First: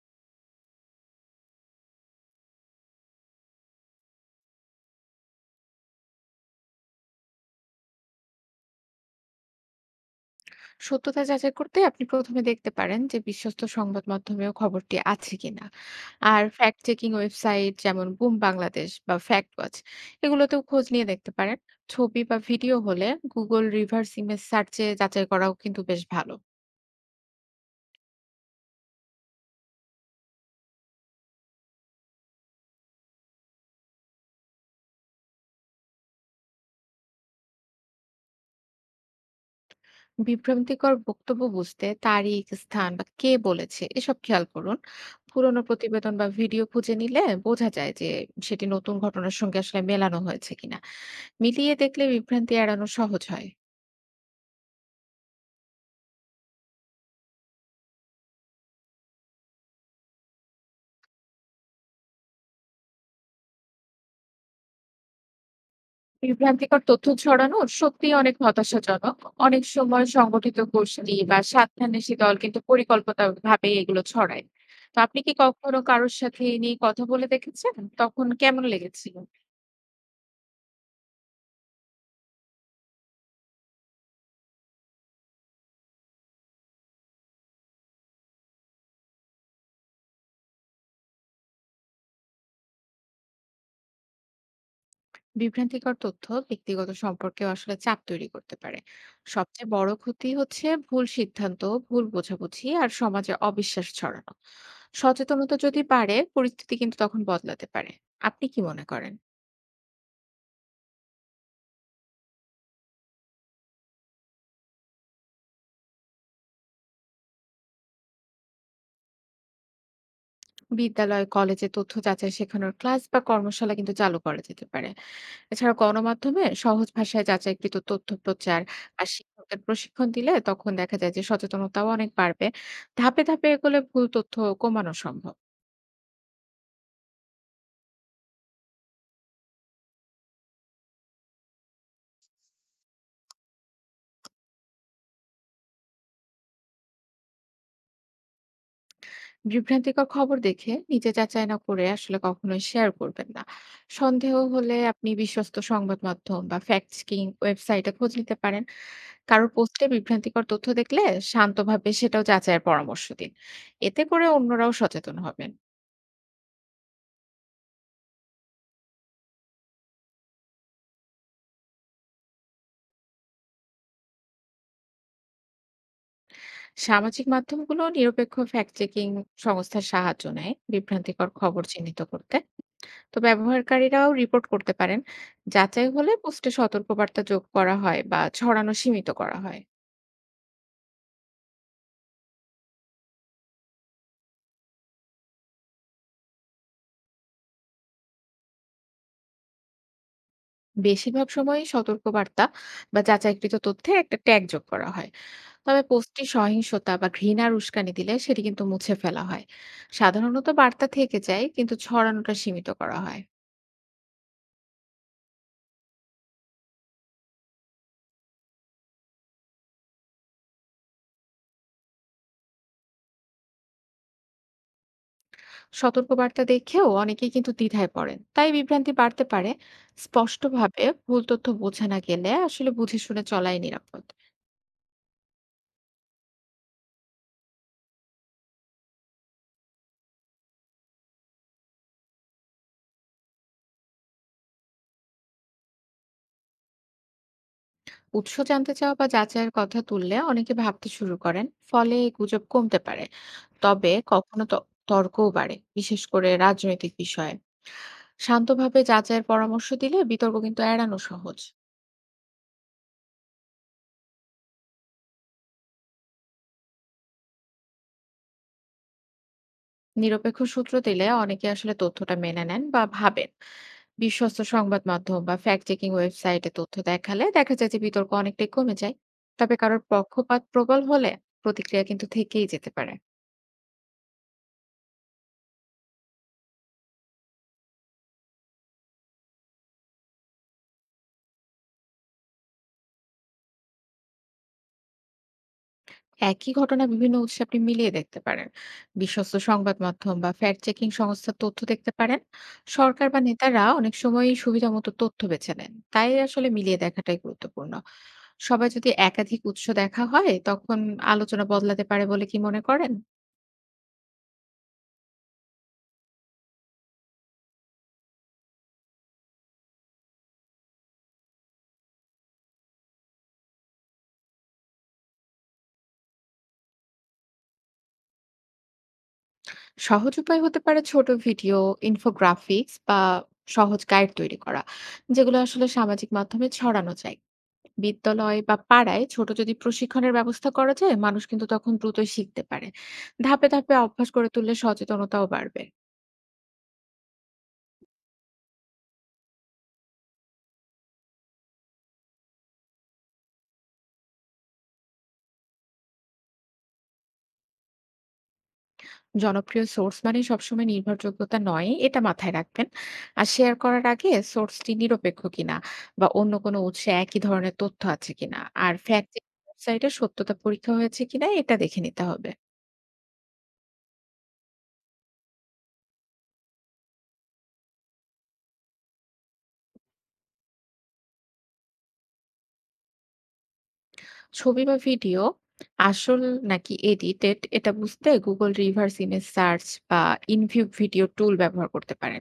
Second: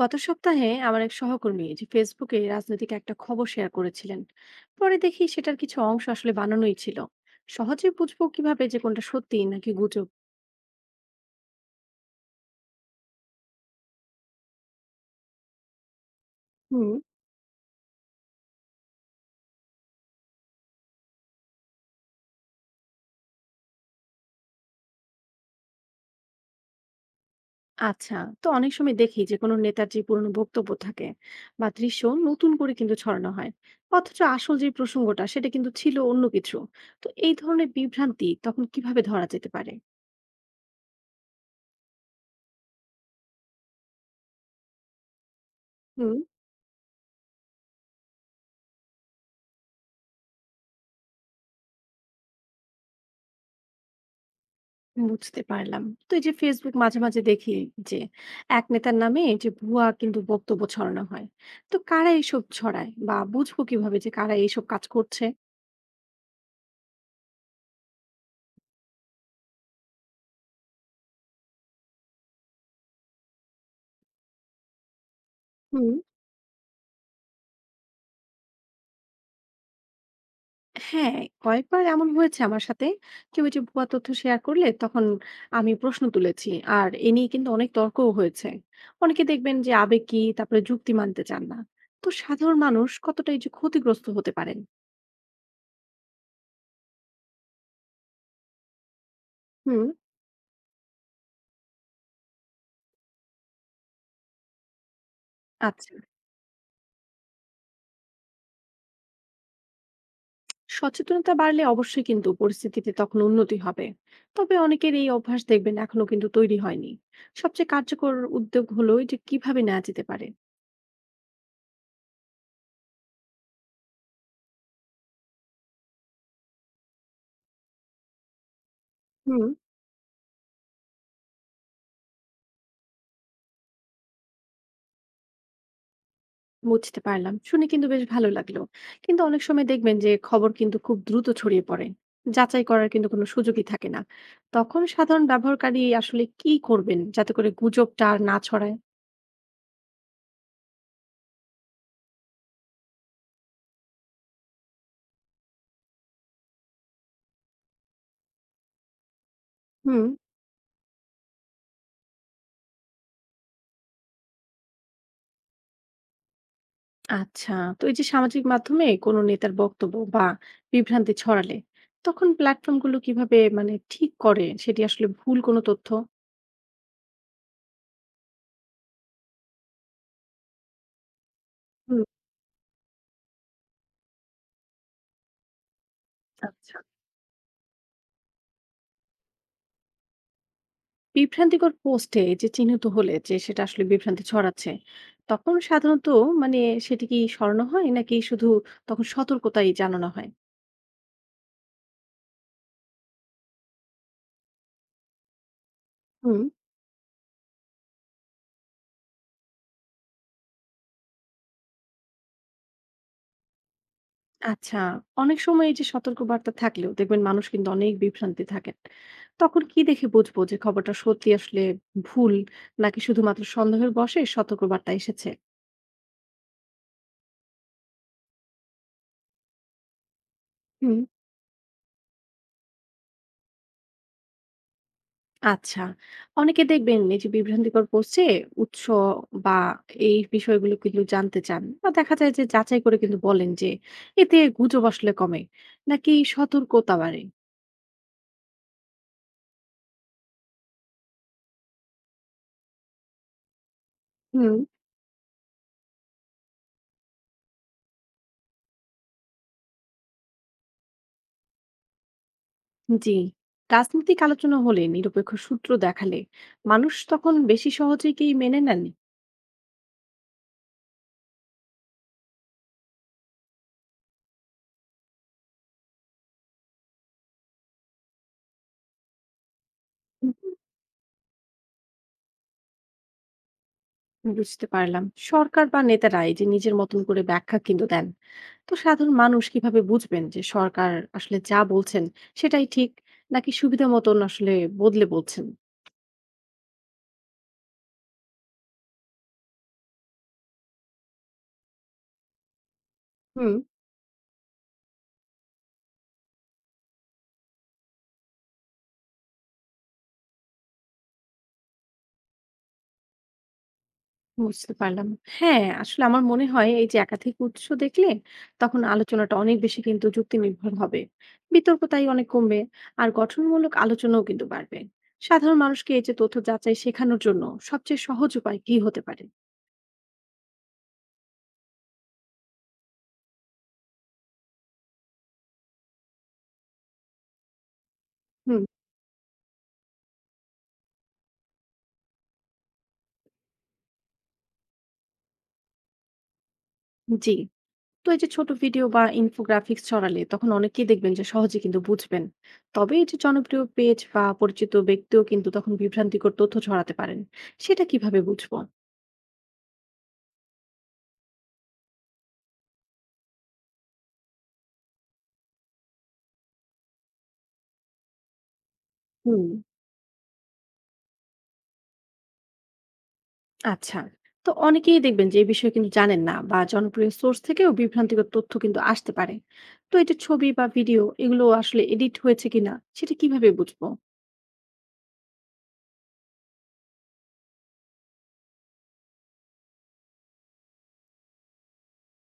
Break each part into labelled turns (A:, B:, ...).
A: গত সপ্তাহে আমার এক সহকর্মী যে ফেসবুকে রাজনৈতিক একটা খবর শেয়ার করেছিলেন। পরে দেখি সেটার কিছু অংশ আসলে বানানোই ছিল। সহজে বুঝবো কিভাবে যে কোনটা সত্যি নাকি গুজব?
B: সত্যতা যাচাই করতে আপনি প্রথমে দেখতে পারেন যে বিশ্বস্ত সংবাদ মাধ্যমেও খবরটি আছে কিনা। আর ফ্যাক্ট
A: হুম।
B: চেকিং ওয়েবসাইট যেমন বুম বাংলাদেশ বা ফ্যাক্ট ওয়াচ এগুলোতেও খোঁজ নিয়ে দেখতে পারেন। ছবি বা ভিডিও হলে গুগল রিভার্স ইমেজ সার্চে যাচাই করাও কিন্তু বেশ ভালো।
A: আচ্ছা, তো অনেক সময় দেখি যে কোনো নেতার যে পুরনো বক্তব্য থাকে বা দৃশ্য নতুন করে কিন্তু ছড়ানো হয়, অথচ আসল যে প্রসঙ্গটা সেটা কিন্তু ছিল অন্য কিছু। তো এই ধরনের বিভ্রান্তি তখন কিভাবে ধরা যেতে পারে?
B: বিভ্রান্তিকর বক্তব্য বুঝতে তারিখ, স্থান বা কে বলেছে এসব খেয়াল করুন। পুরনো প্রতিবেদন
A: হুম,
B: বা ভিডিও খুঁজে নিলে বোঝা যায় যে সেটি নতুন ঘটনার সঙ্গে আসলে মেলানো হয়েছে কিনা। মিলিয়ে দেখলে বিভ্রান্তি এড়ানো সহজ হয়।
A: বুঝতে পারলাম। তো এই যে Facebook মাঝে, মাঝে দেখি যে এক নেতার নামে এই যে ভুয়া কিন্তু বক্তব্য ছড়ানো হয়। তো কারা এইসব ছড়ায় বা বুঝবো কিভাবে যে কারা এইসব কাজ করছে?
B: বিভ্রান্তিকর তথ্য ছড়ানো সত্যিই অনেক হতাশাজনক। অনেক সময় সংগঠিত গোষ্ঠী বা স্বার্থান্বেষী দল কিন্তু পরিকল্পিতভাবে এগুলো ছড়ায়। তো আপনি কি কখনো
A: হুম।
B: কারোর সাথে এ নিয়ে কথা বলে দেখেছেন? তখন কেমন লেগেছিল?
A: হ্যাঁ, কয়েকবার এমন হয়েছে আমার সাথে। কেউ এই যে ভুয়া তথ্য শেয়ার করলে তখন আমি প্রশ্ন তুলেছি। আর এ নিয়ে কিন্তু অনেক তর্কও হয়েছে। অনেকে দেখবেন যে আবেগী, তারপরে যুক্তি মানতে চান না। তো সাধারণ মানুষ কতটা এই যে ক্ষতিগ্রস্ত হতে পারেন?
B: বিভ্রান্তিকর তথ্য ব্যক্তিগত সম্পর্কেও আসলে চাপ তৈরি করতে পারে। সবচেয়ে
A: হুম।
B: বড় ক্ষতি হচ্ছে ভুল সিদ্ধান্ত, ভুল বোঝাবুঝি আর সমাজে অবিশ্বাস ছড়ানো। সচেতনতা যদি
A: আচ্ছা।
B: বাড়ে, পরিস্থিতি কিন্তু তখন বদলাতে পারে। আপনি কি মনে করেন?
A: সচেতনতা বাড়লে অবশ্যই কিন্তু পরিস্থিতিতে তখন উন্নতি হবে, তবে অনেকের এই অভ্যাস দেখবেন এখনো কিন্তু তৈরি হয়নি। সবচেয়ে কার্যকর উদ্যোগ হলো এই যে কিভাবে নেওয়া যেতে পারে?
B: বিদ্যালয়, কলেজে তথ্য যাচাই শেখানোর ক্লাস বা কর্মশালা কিন্তু চালু করা যেতে পারে। এছাড়া গণমাধ্যমে সহজ ভাষায় যাচাইকৃত তথ্য প্রচার আর
A: হুম,
B: শিক্ষকদের প্রশিক্ষণ দিলে তখন দেখা যায় যে সচেতনতাও অনেক বাড়বে। ধাপে ধাপে এগোলে ভুল তথ্য কমানো সম্ভব।
A: বুঝতে পারলাম, শুনে কিন্তু বেশ ভালো লাগলো। কিন্তু অনেক সময় দেখবেন যে খবর কিন্তু খুব দ্রুত ছড়িয়ে পড়ে, যাচাই করার কিন্তু কোনো সুযোগই থাকে না। তখন সাধারণ ব্যবহারকারী আসলে কি করবেন যাতে করে গুজবটা আর না ছড়ায়?
B: বিভ্রান্তিকর খবর দেখে নিজে যাচাই না করে আসলে কখনোই শেয়ার করবেন না। সন্দেহ হলে আপনি বিশ্বস্ত সংবাদ মাধ্যম বা ফ্যাক্ট চেকিং ওয়েবসাইটে খোঁজ নিতে পারেন। কারোর পোস্টে
A: হুম।
B: বিভ্রান্তিকর তথ্য দেখলে শান্তভাবে সেটাও যাচাইয়ের পরামর্শ দিন। এতে করে অন্যরাও সচেতন হবেন।
A: আচ্ছা, তো এই যে সামাজিক মাধ্যমে কোনো নেতার বক্তব্য বা বিভ্রান্তি ছড়ালে তখন প্ল্যাটফর্মগুলো কিভাবে মানে ঠিক করে সেটি আসলে ভুল কোনো তথ্য?
B: সামাজিক মাধ্যমগুলো নিরপেক্ষ ফ্যাক্ট চেকিং সংস্থার সাহায্য নেয় বিভ্রান্তিকর খবর চিহ্নিত
A: হুম,
B: করতে। তো ব্যবহারকারীরাও রিপোর্ট করতে পারেন। যাচাই হলে পোস্টে
A: আচ্ছা।
B: সতর্কবার্তা যোগ করা হয় বা ছড়ানো সীমিত করা হয়।
A: বিভ্রান্তিকর পোস্টে যে চিহ্নিত হলে যে সেটা আসলে বিভ্রান্তি ছড়াচ্ছে, তখন সাধারণত মানে সেটি কি সরানো হয় নাকি শুধু তখন সতর্কতাই জানানো
B: বেশিরভাগ সময়ই সতর্কবার্তা বা যাচাইকৃত তথ্যে একটা ট্যাগ যোগ করা হয়। তবে পোস্টটি
A: হয়?
B: সহিংসতা বা ঘৃণার উস্কানি দিলে সেটি কিন্তু মুছে ফেলা হয়। সাধারণত বার্তা থেকে যায় কিন্তু ছড়ানোটা সীমিত করা হয়।
A: আচ্ছা, অনেক সময় এই যে সতর্কবার্তা থাকলেও দেখবেন মানুষ কিন্তু অনেক বিভ্রান্তি থাকেন। তখন কি দেখে বুঝবো যে খবরটা সত্যি আসলে ভুল নাকি শুধুমাত্র সন্দেহের বশে সতর্কবার্তা এসেছে?
B: সতর্ক বার্তা দেখেও অনেকেই কিন্তু দ্বিধায় পড়েন, তাই বিভ্রান্তি বাড়তে পারে। স্পষ্টভাবে
A: হুম।
B: ভুল তথ্য বোঝা না গেলে আসলে বুঝে শুনে চলাই নিরাপদ।
A: আচ্ছা, অনেকে দেখবেন এই যে বিভ্রান্তিকর পোস্টে উৎস বা এই বিষয়গুলো কিন্তু জানতে চান বা দেখা যায় যে যাচাই করে কিন্তু বলেন যে এতে গুজব আসলে কমে নাকি সতর্কতা বাড়ে?
B: উৎস জানতে চাওয়া বা যাচাইয়ের কথা তুললে অনেকে ভাবতে শুরু করেন, ফলে এই গুজব কমতে পারে। তবে
A: হুম।
B: তর্কও বাড়ে, বিশেষ করে রাজনৈতিক বিষয়ে। শান্তভাবে যাচাইয়ের পরামর্শ দিলে বিতর্ক কিন্তু এড়ানো সহজ।
A: জি, রাজনৈতিক আলোচনা হলে নিরপেক্ষ সূত্র দেখালে মানুষ তখন বেশি সহজে কি মেনে নেন?
B: নিরপেক্ষ সূত্র দিলে অনেকে আসলে তথ্যটা মেনে নেন বা ভাবেন। বিশ্বস্ত সংবাদ মাধ্যম বা ফ্যাক্ট চেকিং ওয়েবসাইটে তথ্য দেখালে দেখা যায় যে বিতর্ক অনেকটাই কমে যায়। তবে কারোর
A: হুম,
B: পক্ষপাত প্রবল হলে প্রতিক্রিয়া কিন্তু থেকেই যেতে পারে।
A: বুঝতে পারলাম। সরকার বা নেতারা এই যে নিজের মতন করে ব্যাখ্যা কিন্তু দেন। তো সাধারণ মানুষ কিভাবে বুঝবেন যে সরকার আসলে যা বলছেন সেটাই ঠিক নাকি সুবিধা মতন আসলে বদলে বলছেন?
B: একই ঘটনা বিভিন্ন উৎসে আপনি মিলিয়ে দেখতে পারেন। বিশ্বস্ত সংবাদ মাধ্যম বা ফ্যাক্ট চেকিং সংস্থার তথ্য দেখতে পারেন। সরকার বা
A: হুম,
B: নেতারা অনেক সময়ই সুবিধা মতো তথ্য বেছে নেন, তাই আসলে মিলিয়ে দেখাটাই গুরুত্বপূর্ণ। সবাই যদি একাধিক উৎস দেখা হয় তখন আলোচনা বদলাতে পারে বলে কি মনে করেন?
A: বুঝতে পারলাম। হ্যাঁ, আসলে আমার মনে হয় এই যে একাধিক উৎস দেখলে তখন আলোচনাটা অনেক বেশি কিন্তু যুক্তিনির্ভর হবে। বিতর্ক তাই অনেক কমবে আর গঠনমূলক আলোচনাও কিন্তু বাড়বে। সাধারণ মানুষকে এই যে তথ্য যাচাই শেখানোর জন্য সবচেয়ে সহজ উপায় কি হতে পারে?
B: সহজ উপায় হতে পারে ছোট ভিডিও, ইনফোগ্রাফিক্স বা সহজ গাইড তৈরি করা, যেগুলো আসলে সামাজিক মাধ্যমে ছড়ানো যায়। বিদ্যালয় বা
A: হুম।
B: পাড়ায় ছোট যদি প্রশিক্ষণের ব্যবস্থা করা যায়, মানুষ কিন্তু তখন দ্রুতই শিখতে পারে। ধাপে ধাপে অভ্যাস করে তুললে সচেতনতাও বাড়বে।
A: জি। তো এই যে ছোট ভিডিও বা ইনফোগ্রাফিক্স ছড়ালে তখন অনেকেই দেখবেন যে সহজে কিন্তু বুঝবেন। তবে এই যে জনপ্রিয় পেজ বা পরিচিত ব্যক্তিও কিন্তু তখন বিভ্রান্তিকর তথ্য ছড়াতে পারেন। সেটা কিভাবে বুঝবো?
B: জনপ্রিয় সোর্স মানে সবসময় নির্ভরযোগ্যতা নয়, এটা মাথায় রাখবেন। আর শেয়ার করার আগে সোর্সটি নিরপেক্ষ কিনা বা অন্য কোনো উৎসে একই ধরনের তথ্য আছে কিনা আর ফ্যাক্ট
A: হুম।
B: ওয়েবসাইটে সত্যতা পরীক্ষা হয়েছে কিনা এটা দেখে নিতে হবে।
A: আচ্ছা, তো অনেকেই দেখবেন যে এই বিষয়ে কিন্তু জানেন না বা জনপ্রিয় সোর্স থেকেও বিভ্রান্তিকর তথ্য কিন্তু আসতে পারে। তো এটা ছবি বা ভিডিও এগুলো আসলে এডিট হয়েছে কিনা সেটা কিভাবে বুঝবো?
B: ছবি বা ভিডিও আসল নাকি এডিটেড এটা বুঝতে গুগল রিভার্স ইমেজ সার্চ বা ইনভিউ ভিডিও টুল ব্যবহার করতে পারেন।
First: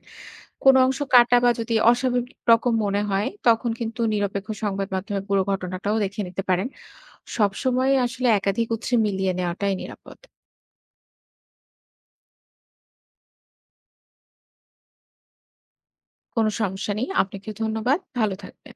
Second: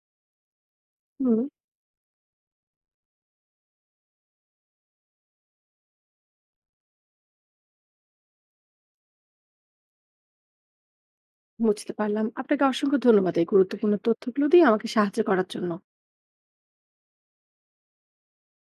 B: কোনো অংশ কাটা
A: হুম,
B: বা যদি অস্বাভাবিক রকম মনে হয় তখন কিন্তু নিরপেক্ষ সংবাদ মাধ্যমে পুরো ঘটনাটাও দেখে নিতে পারেন। সবসময় আসলে একাধিক উৎসে মিলিয়ে নেওয়াটাই নিরাপদ।
A: বুঝতে পারলাম। আপনাকে অসংখ্য ধন্যবাদ এই গুরুত্বপূর্ণ তথ্যগুলো দিয়ে আমাকে সাহায্য করার জন্য।
B: কোনো সমস্যা নেই, আপনাকে ধন্যবাদ, ভালো থাকবেন।